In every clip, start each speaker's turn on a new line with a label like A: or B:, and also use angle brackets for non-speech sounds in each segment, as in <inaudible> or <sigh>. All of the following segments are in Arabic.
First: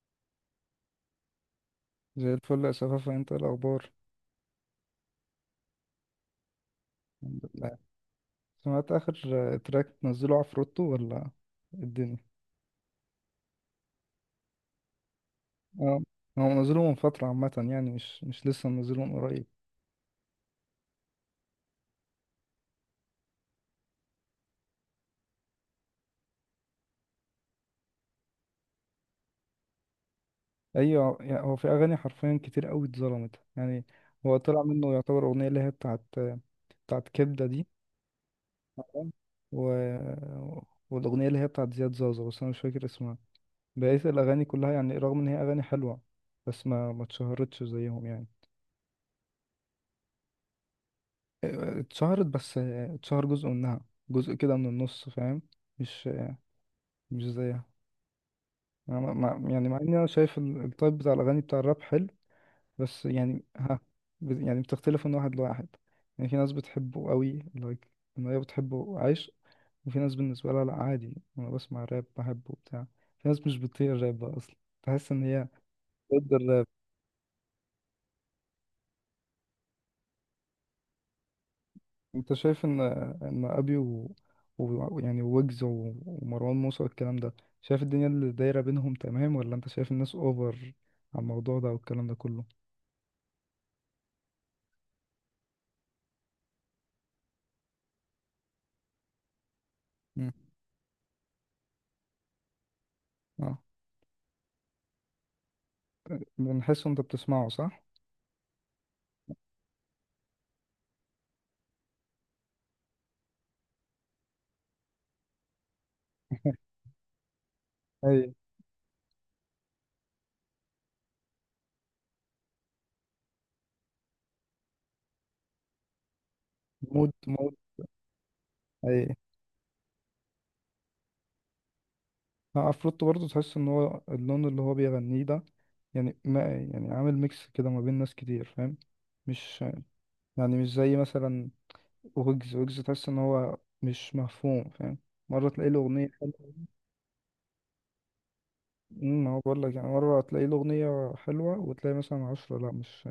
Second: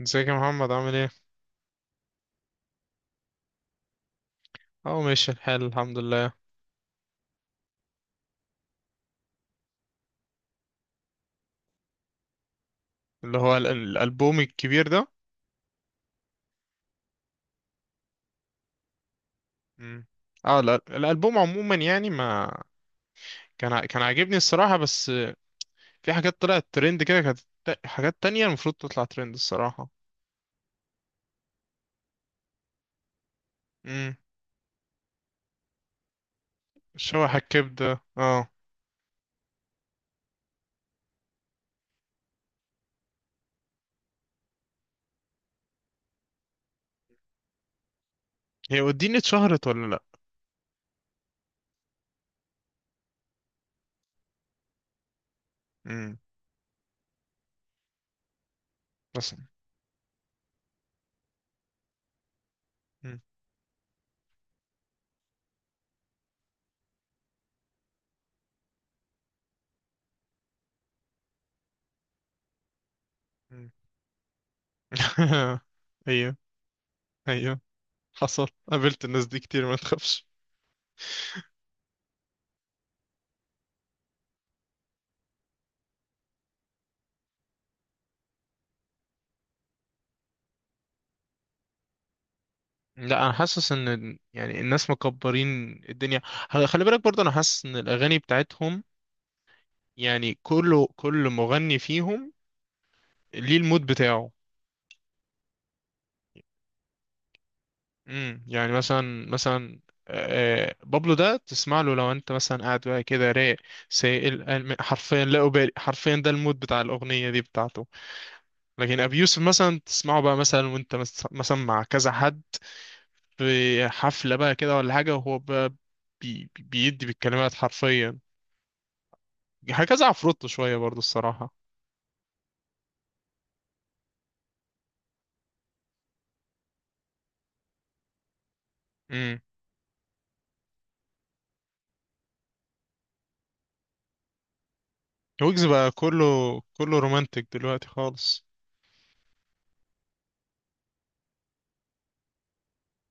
A: ازيك يا محمد عامل ايه؟
B: زي الفل يا شفافة، انت ايه الأخبار؟
A: اه، ماشي الحال، الحمد لله.
B: الحمد لله. سمعت آخر تراك نزله عفروتو ولا الدنيا؟
A: اللي هو الألبوم الكبير ده.
B: اه، هو منزله من فترة عامة، يعني مش لسه منزله من قريب.
A: مم. اه، لا، الألبوم عموما يعني ما كان عاجبني الصراحة، بس في حاجات طلعت ترند كده، كانت حاجات تانية المفروض تطلع ترند الصراحة.
B: أيوة، يعني هو في أغاني حرفيا كتير أوي اتظلمت يعني.
A: امم
B: هو طلع منه يعتبر أغنية اللي هي بتاعت
A: شوح
B: كبدة دي.
A: الكبدة، اه.
B: تمام. و... والأغنية اللي هي بتاعت زياد زازا، بس أنا مش فاكر اسمها. بقيت الأغاني كلها يعني رغم إن هي أغاني حلوة، بس ما اتشهرتش زيهم يعني.
A: هي وديني اتشهرت ولا لا؟
B: اتشهرت بس اتشهر جزء منها، جزء كده من النص، فاهم؟ مش
A: امم
B: مش زيها. أنا
A: بس.
B: يعني مع اني انا شايف التايب بتاع الاغاني بتاع الراب حلو، بس
A: مم.
B: يعني ها، يعني بتختلف من واحد لواحد. يعني في ناس بتحبه قوي لايك، ان هي بتحبه عايش، وفي ناس بالنسبه لها لا، عادي انا بسمع راب بحبه بتاع. في ناس مش
A: مم.
B: بتطيق الراب بقى اصلا، تحس ان هي
A: <laughs>
B: ضد
A: ايوه،
B: الراب.
A: ايوه. حصل قابلت الناس دي كتير، ما تخافش.
B: انت شايف ان ان ابي يعني ويجز ومروان موسى والكلام ده، شايف الدنيا اللي دايره بينهم تمام، ولا انت شايف الناس اوفر على الموضوع ده والكلام ده كله؟
A: لا، انا حاسس ان يعني الناس مكبرين الدنيا، خلي بالك برضه، انا حاسس ان الاغاني بتاعتهم
B: مم.
A: يعني كل مغني فيهم ليه
B: اه،
A: المود بتاعه.
B: بنحس انت بتسمعه صح.
A: يعني مثلا بابلو ده تسمع له لو انت مثلا قاعد بقى كده رايق، سائل، حرفيا لا أبالي، حرفيا ده المود بتاع الاغنيه دي بتاعته.
B: اي.
A: لكن ابي يوسف مثلا تسمعه بقى مثلا وانت مثلا مع كذا حد في حفله بقى كده ولا حاجه، وهو بقى بيدي
B: مود
A: بالكلمات
B: مود.
A: حرفيا،
B: اي.
A: هكذا. عفروتو شوية برضو الصراحة.
B: اه، عفروتو برضه تحس ان هو اللون اللي هو بيغنيه ده، يعني ما يعني عامل ميكس كده ما بين ناس كتير، فاهم؟
A: امم
B: مش يعني مش زي مثلا ويجز، تحس ان هو مش مفهوم، فاهم؟ مرة
A: ويجز
B: تلاقي له
A: بقى
B: أغنية.
A: كله رومانتك دلوقتي خالص.
B: أمم، ما هو بقول لك، يعني مرة تلاقي له أغنية حلوة وتلاقي مثلا عشرة لا، مش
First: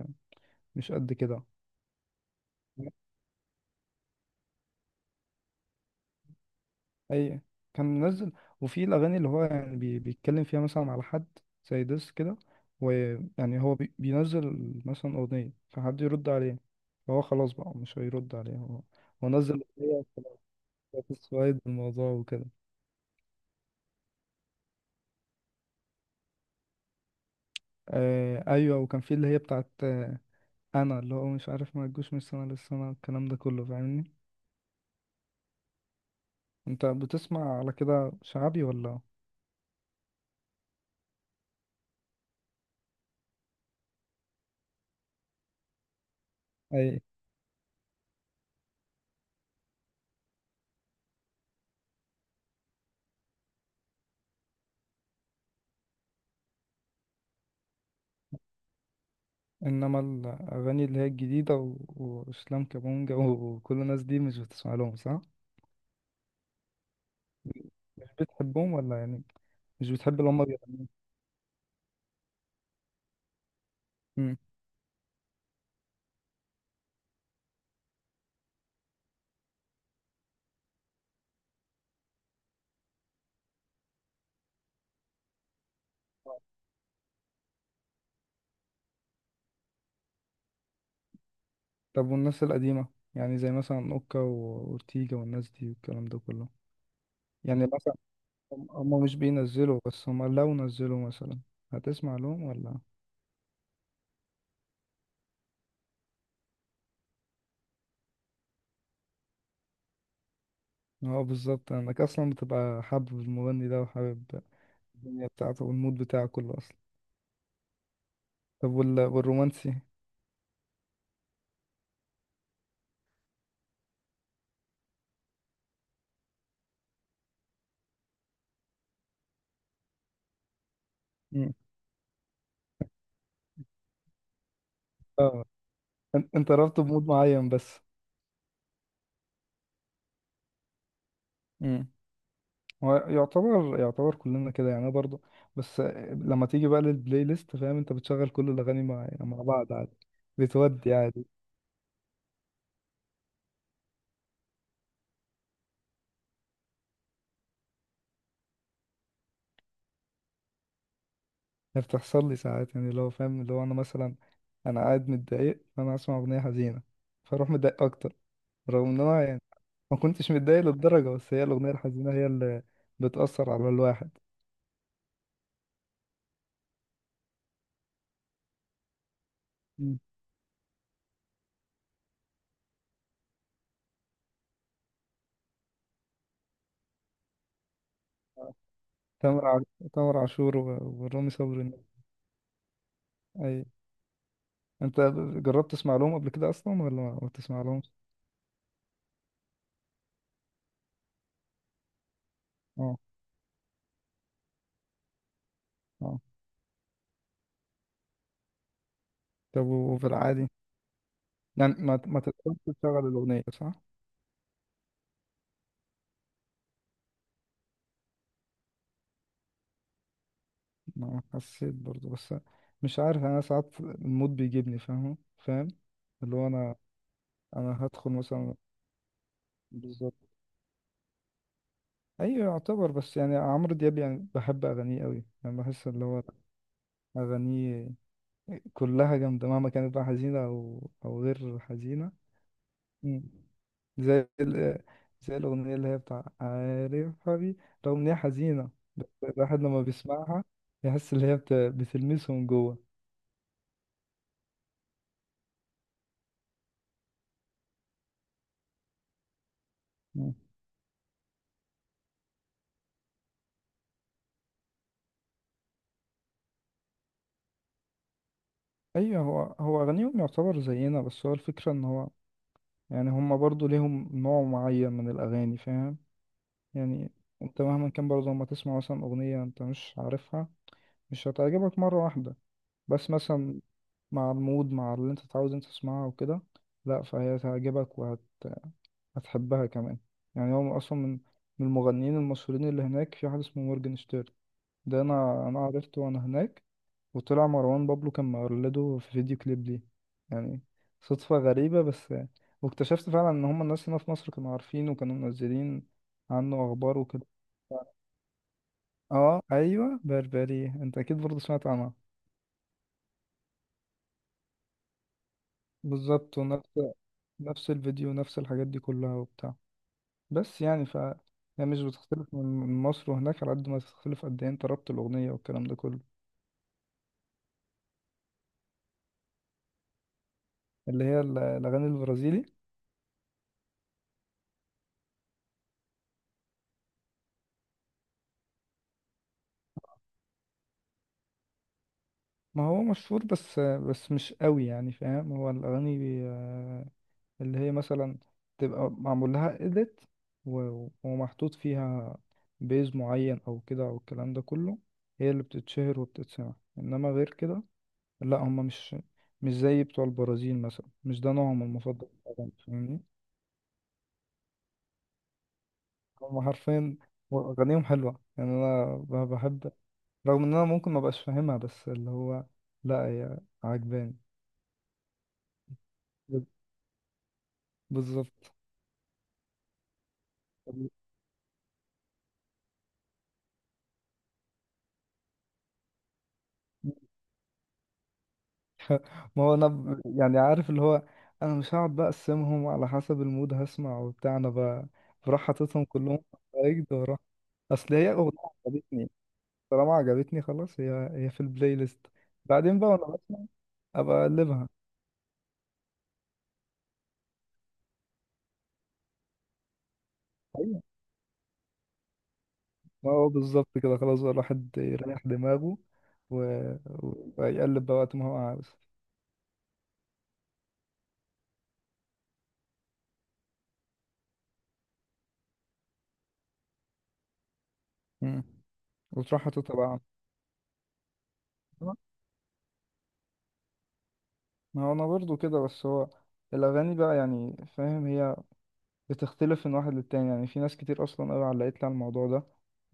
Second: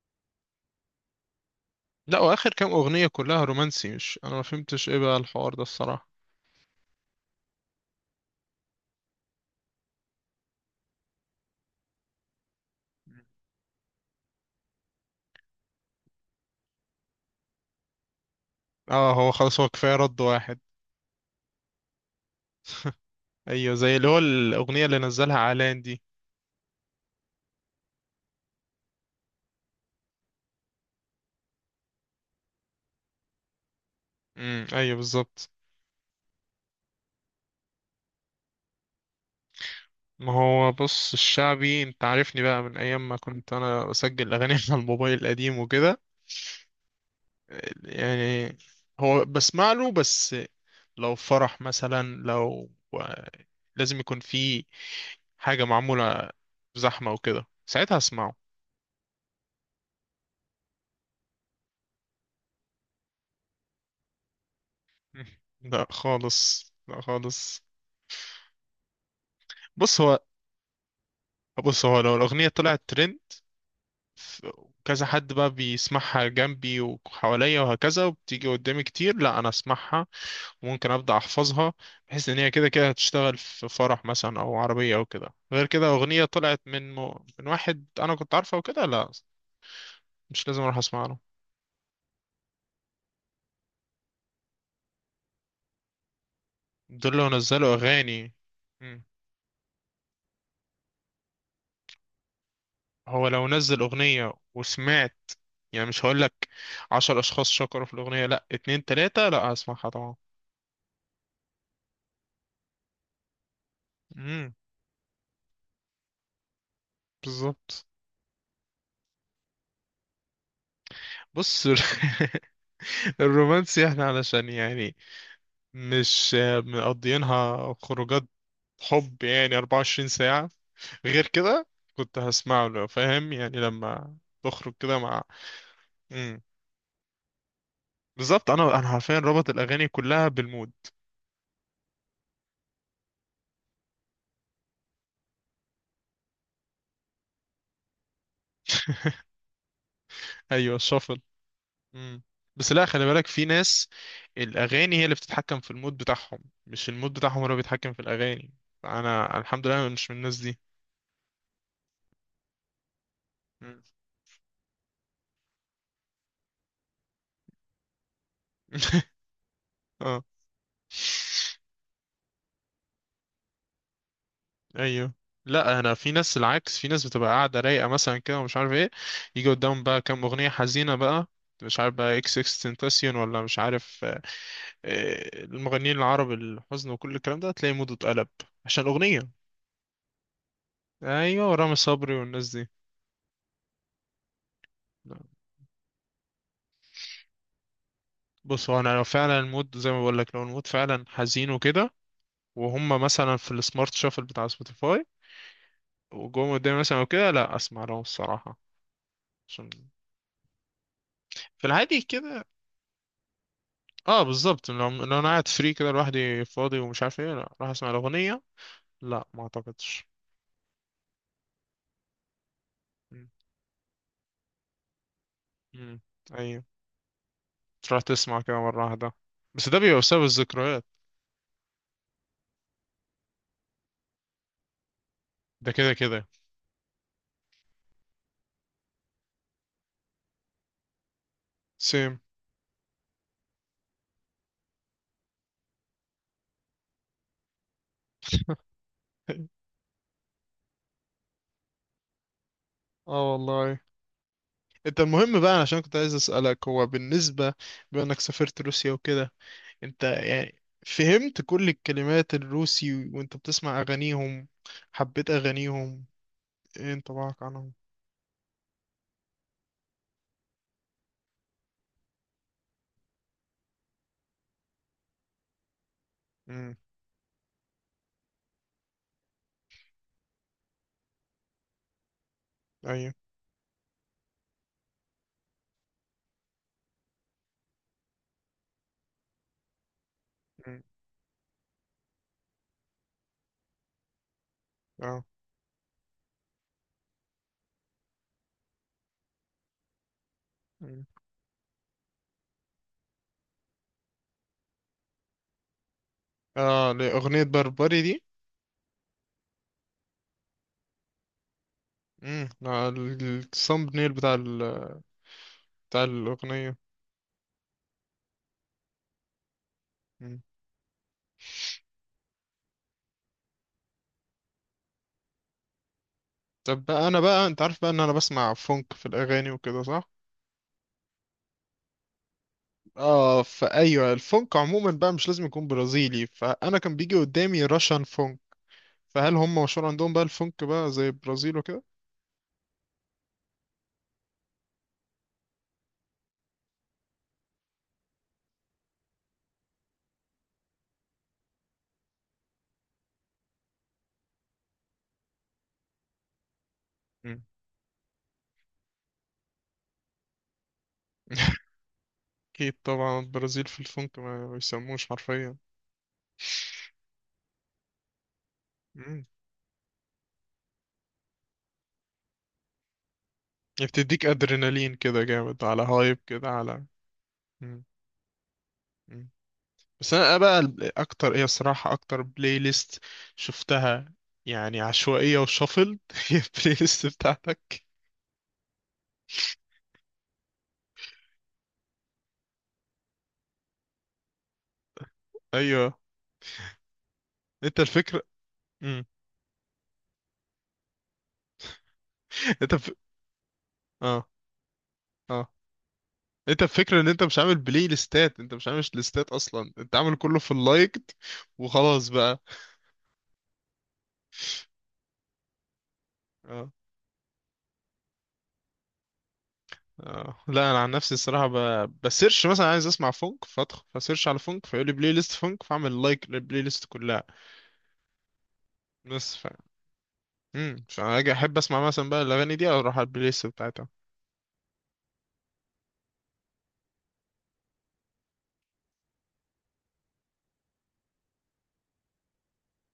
B: مش قد كده.
A: لا، واخر كام اغنية كلها رومانسي، مش انا ما فهمتش ايه بقى الحوار ده الصراحة.
B: أي. كان منزل، وفي الأغاني اللي هو يعني بيتكلم فيها مثلا على حد، زي ديس كده، ويعني هو بينزل مثلا أغنية فحد يرد عليه، فهو خلاص بقى مش هيرد عليه هو.
A: اه،
B: هو
A: هو خلاص،
B: نزل
A: هو كفاية
B: أغنية
A: رد واحد.
B: سوايد الموضوع وكده.
A: ايوه، زي اللي هو الاغنية اللي نزلها علان دي.
B: آه أيوة، وكان في اللي هي بتاعت آه، أنا اللي هو مش عارف ما تجوش من السنة للسنة الكلام ده كله، فاهمني؟
A: ايوه، بالظبط.
B: أنت بتسمع على كده شعبي ولا؟
A: ما هو بص، الشعبي انت عارفني بقى من ايام ما كنت انا بسجل اغاني <laughs> على الموبايل القديم وكده.
B: اي.
A: يعني هو بسمع له، بس لو فرح مثلا، لازم يكون في حاجة معمولة، زحمة وكده، ساعتها اسمعه.
B: انما الاغاني اللي هي الجديده واسلام كابونجا <laughs> وكل الناس دي مش بتسمع لهم صح؟
A: لا خالص، لا خالص.
B: مش بتحبهم ولا يعني مش
A: بص
B: بتحب
A: هو
B: اللي هم بيغنوا؟
A: بص هو لو الأغنية طلعت ترند،
B: مم.
A: ف- كذا حد بقى بيسمعها جنبي وحواليا وهكذا، وبتيجي قدامي كتير، لا أنا أسمعها. ممكن ابدا احفظها، بحيث ان هي كده كده هتشتغل في فرح مثلا او عربيه او كده. غير كده اغنيه طلعت من من واحد انا كنت عارفه وكده، لا، مش لازم اروح اسمع له.
B: طب والناس القديمه، يعني زي مثلا اوكا واورتيجا والناس دي والكلام ده كله،
A: دول لو
B: يعني
A: نزلوا
B: مثلا
A: اغاني.
B: هم،
A: مم.
B: هم مش بينزلوا بس هم لو نزلوا مثلا هتسمع لهم ولا؟
A: هو لو نزل اغنيه وسمعت، يعني مش هقول لك عشر اشخاص شكروا في الاغنيه، لا، اتنين تلاته، لا هسمعها طبعا.
B: اه بالظبط، انك اصلا بتبقى حابب المغني ده وحابب
A: امم
B: الدنيا بتاعته والمود بتاعه كله اصلا.
A: بالظبط.
B: طب والرومانسي؟
A: بص. <laughs> الرومانسي احنا علشان يعني مش مقضيينها خروجات حب يعني 24 ساعة. غير
B: مم.
A: كده كنت هسمعه لو فاهم، يعني لما بخرج كده مع.
B: اه، انت
A: امم
B: أنت رابطه بمود معين بس.
A: بالظبط، انا حرفيا رابط الاغاني كلها بالمود.
B: امم. هو يعتبر يعتبر كلنا كده يعني، أنا برضو. بس لما تيجي بقى للبلاي ليست، فاهم انت بتشغل كل الاغاني مع
A: <laughs>
B: مع بعض عادي،
A: ايوه،
B: بتودي
A: الشفل.
B: عادي.
A: امم بس لا، خلي بالك، في ناس الاغاني هي اللي بتتحكم في المود بتاعهم، مش المود بتاعهم هو اللي بيتحكم في الاغاني. انا الحمد لله أنا مش من الناس دي.
B: يعني بتحصل لي ساعات، يعني لو فاهم اللي هو انا
A: مم.
B: مثلا انا قاعد متضايق فانا اسمع اغنيه حزينه فاروح متضايق اكتر، رغم ان
A: <laughs>
B: انا يعني ما
A: اه،
B: كنتش متضايق للدرجه، بس هي الاغنيه الحزينه هي اللي بتاثر على الواحد.
A: ايوه. لا، انا في ناس العكس، في ناس بتبقى قاعده رايقه مثلا كده ومش عارف ايه، يجي قدامهم
B: مم.
A: بقى كام اغنيه حزينه بقى، مش عارف بقى اكس اكس تنتاسيون ولا مش عارف. المغنيين العرب، الحزن وكل الكلام ده، تلاقي موده اتقلب عشان الاغنيه.
B: تامر تامر عاشور ورامي
A: ايوه،
B: صبري.
A: رامي صبري والناس دي.
B: اي. انت جربت تسمع لهم قبل كده اصلا ولا ما بتسمع لهمش؟
A: بص هو، انا لو فعلا المود زي ما بقول لك، لو المود فعلا حزين وكده، وهم مثلا في السمارت شافل بتاع سبوتيفاي،
B: اه.
A: وجم قدامي مثلا وكده، لا اسمع لهم الصراحه،
B: طب
A: عشان.
B: وفي العادي،
A: في
B: يعني ما
A: العادي
B: ما
A: كده،
B: تقدرش تشغل الأغنية صح؟
A: اه، بالظبط. لو انا قاعد فري كده لوحدي فاضي ومش عارف ايه، لا راح اسمع الاغنيه. لا، ما اعتقدش.
B: ما حسيت برضو، بس مش عارف
A: مم.
B: يعني أنا ساعات المود بيجيبني فاهم، فاهم
A: مم.
B: اللي هو
A: ايوه،
B: أنا، أنا
A: تروح
B: هدخل
A: تسمع
B: مثلا.
A: كده مره واحده، بس ده بيبقى
B: بالظبط.
A: بسبب الذكريات.
B: أيوة يعتبر، بس يعني عمرو دياب يعني بحب أغانيه أوي، يعني
A: ده
B: بحس
A: كده
B: اللي هو
A: كده.
B: أغانيه كلها جامدة مهما كانت بقى حزينة أو أو غير حزينة.
A: سيم.
B: مم. زي ال- زي الأغنية اللي هي بتاع عارف حبيبي، رغم إن هي حزينة، بس الواحد
A: <laughs>
B: لما بيسمعها يحس اللي هي بتلمسه من جوه.
A: اه والله. انت المهم بقى، عشان كنت عايز اسالك، هو بالنسبه بما انك سافرت روسيا وكده، انت
B: مم.
A: يعني فهمت كل الكلمات الروسي وانت بتسمع اغانيهم؟ حبيت اغانيهم؟ ايه انطباعك عنهم؟
B: أيوه هو، هو أغانيهم يعتبر زينا، بس هو الفكرة إن هو يعني هما برضو ليهم نوع معين من الأغاني، فاهم؟
A: امم
B: يعني أنت مهما كان برضه لما تسمع مثلا أغنية أنت مش عارفها، مش هتعجبك مرة واحدة، بس
A: ايوه.
B: مثلا مع المود، مع اللي أنت تعود أنت تسمعها وكده، لأ فهي تعجبك، هتحبها كمان. يعني هو
A: مم.
B: اصلا من من المغنيين المشهورين اللي هناك في حد اسمه مورجنشتيرن، ده
A: اه،
B: انا عرفته وانا هناك، وطلع مروان بابلو كان مقلده في فيديو كليب ليه، يعني صدفة غريبة، بس واكتشفت فعلا ان هم الناس هنا في مصر كانوا عارفين وكانوا منزلين عنه
A: اه،
B: اخبار وكده.
A: لأغنية بربري دي.
B: اه ايوه بربري، انت اكيد برضه سمعت عنها.
A: امم الثامب نيل بتاع
B: بالظبط. ونفس،
A: الأغنية.
B: نفس الفيديو نفس الحاجات دي كلها وبتاع.
A: مم.
B: بس يعني ف، هي مش بتختلف من من مصر وهناك على قد ما تختلف قد ايه انت ربط الأغنية والكلام ده كله.
A: طب بقى، أنا بقى أنت عارف بقى إن أنا بسمع فونك في الأغاني وكده، صح؟
B: اللي هي الأغاني البرازيلي.
A: اه، فأيوه الفونك عموما بقى مش لازم يكون برازيلي، فأنا كان بيجي قدامي راشان فونك، فهل هم مشهور عندهم بقى الفونك بقى زي البرازيل وكده؟
B: ما هو مشهور، بس مش قوي يعني، فاهم؟ هو الأغاني آه، اللي هي مثلا تبقى معمول لها إيديت ومحطوط فيها بيز معين أو كده أو الكلام ده كله، هي اللي بتتشهر وبتتسمع، إنما غير
A: مم.
B: كده لا، هما مش زي بتوع البرازيل مثلا، مش ده
A: <laughs>
B: نوعهم المفضل في الأغاني،
A: أكيد
B: فاهمني؟
A: طبعا، البرازيل في الفونك ما بيسموش حرفيا.
B: هم حرفيا أغانيهم حلوة، يعني أنا
A: مم.
B: بحب رغم إن أنا ممكن ما بقاش فاهمها، بس اللي هو لا هي عجباني.
A: بتديك أدرينالين كده جامد، على هايب كده، على. مم.
B: بالظبط.
A: مم. بس انا بقى اكتر ايه الصراحه، اكتر بلاي ليست شفتها يعني عشوائيه وشفل <laughs> هي البلاي ليست بتاعتك.
B: ما هو أنا يعني عارف اللي هو أنا مش هقعد بقى أقسمهم على حسب المود هسمع وبتاع، أنا بروح حاططهم
A: ايوه،
B: كلهم في أجد وأروح.
A: انت
B: أصل هي
A: الفكره.
B: أغنية
A: مم.
B: عجبتني، طالما عجبتني خلاص هي، هي في البلاي ليست،
A: انت.
B: بعدين بقى وأنا بسمع أبقى
A: اه،
B: أقلبها.
A: اه، انت الفكره ان انت مش عامل بلاي ليستات، انت مش عامل ليستات اصلا، انت عامل كله في اللايكد وخلاص بقى.
B: ما هو بالظبط كده خلاص بقى الواحد يريح دماغه، و...
A: اه،
B: ويقلب بقى وقت ما هو عاوز.
A: اه، لا، انا عن نفسي الصراحه بسيرش مثلا عايز اسمع فونك، فادخل فسيرش على فونك، فيقول لي بلاي ليست فونك، فاعمل لايك للبلاي ليست كلها.
B: مم.
A: بس.
B: وتروح حاططها بقى.
A: عشان انا اجي احب اسمع مثلا بقى الاغاني دي او اروح على البلاي ليست بتاعتها.
B: ما هو انا برضو كده، بس هو الاغاني بقى يعني فاهم، هي بتختلف من واحد للتاني، يعني في ناس كتير اصلا قوي علقت لي على الموضوع ده،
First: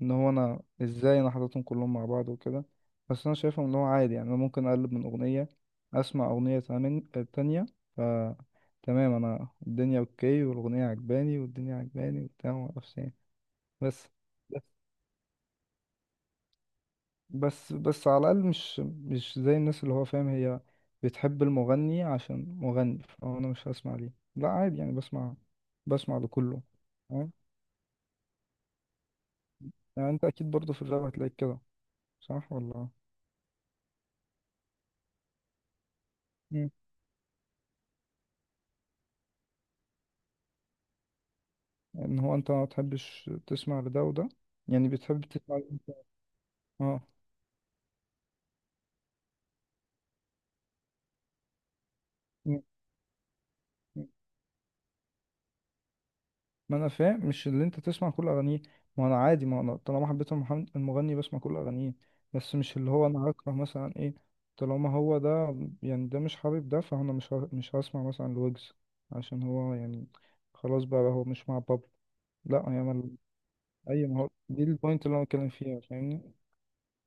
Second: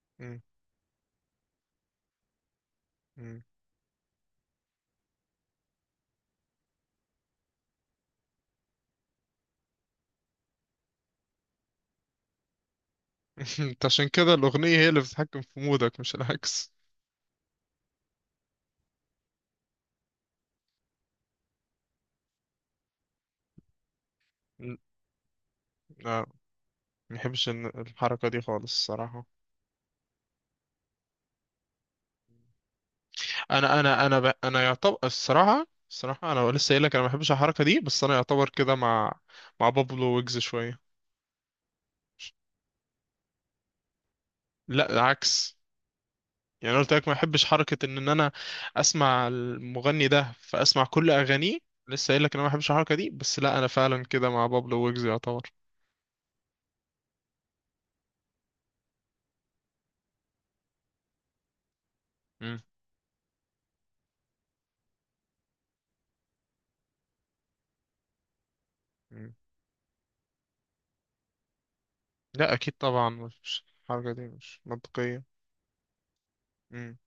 B: ان هو
A: امم
B: انا ازاي انا حاططهم كلهم مع بعض وكده، بس انا
A: امم
B: شايفهم ان هو عادي، يعني انا ممكن اقلب من اغنيه اسمع اغنيه تانية، ف تمام انا الدنيا اوكي والاغنيه عجباني والدنيا عجباني وبتاع ومعرفش إيه.
A: <laughs> انت عشان
B: بس
A: كده
B: بس
A: الاغنيه هي اللي بتتحكم في مودك، مش العكس.
B: بس على الأقل مش زي الناس اللي هو فاهم هي بتحب المغني عشان مغني، فأنا مش هسمع ليه لا،
A: م-
B: عادي يعني بسمع، بسمع
A: لا،
B: لكله.
A: ما
B: تمام.
A: بحبش الحركه دي خالص الصراحه.
B: يعني أنت أكيد برضه في الراب هتلاقيك كده صح ولا؟
A: انا يعتبر الصراحه انا لسه
B: مم.
A: قايل لك انا ما بحبش الحركه دي، بس انا يعتبر كده مع بابلو ويجز شويه.
B: إن هو أنت ما بتحبش تسمع لده وده، يعني
A: لا،
B: بتحب تسمع
A: العكس.
B: لده.
A: يعني أنا قلت
B: اه.
A: لك ما بحبش حركه ان انا اسمع المغني ده فاسمع كل اغانيه، لسه قايل لك انا ما بحبش الحركه دي، بس لا انا فعلا
B: مم.
A: كده مع بابلو ويجز يعتبر.
B: ما انا فاهم مش اللي انت تسمع كل اغانيه، ما انا عادي ما انا طالما حبيت المغني بسمع كل اغانيه، بس مش اللي هو انا هكره مثلا ايه، طالما هو ده يعني ده مش حابب ده فانا مش هسمع مثلا لويجز
A: مم.
B: عشان هو يعني خلاص بقى هو مش مع بابلو.
A: لا،
B: لا،
A: اكيد
B: هي
A: طبعا
B: مال.
A: مش
B: اي،
A: الحركه
B: ما
A: دي
B: هو
A: مش
B: دي البوينت اللي
A: منطقيه.
B: انا بتكلم فيها فاهمني.
A: مم.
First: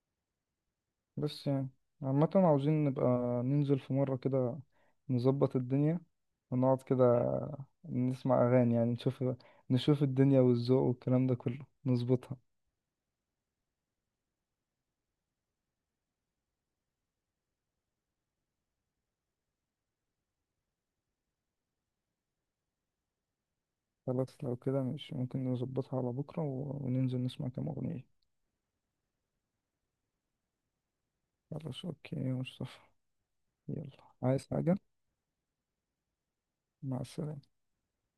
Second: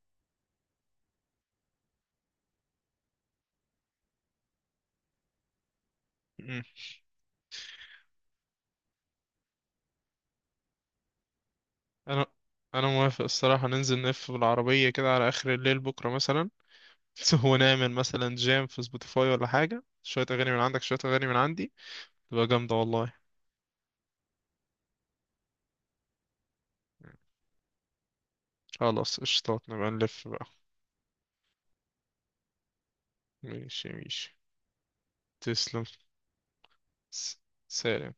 B: بس يعني عامة عاوزين نبقى ننزل في مرة كده نظبط الدنيا
A: مم.
B: ونقعد كده نسمع أغاني، يعني نشوف، نشوف الدنيا والذوق والكلام ده كله
A: انا
B: نظبطها.
A: انا موافق الصراحه، ننزل نلف بالعربيه كده على اخر الليل بكره مثلا، <laughs> ونعمل مثلا جام في سبوتيفاي ولا حاجه، شويه اغاني من عندك شويه اغاني من عندي، تبقى جامده والله.
B: خلاص لو كده مش ممكن نظبطها على بكرة وننزل نسمع كام أغنية.
A: خلاص، قشطات، نبقى نلف بقى.
B: خلاص أوكي يا مصطفى.
A: ماشي
B: يلا،
A: ماشي.
B: عايز حاجة؟
A: تسلم.
B: مع
A: س-
B: السلامة.
A: سلام.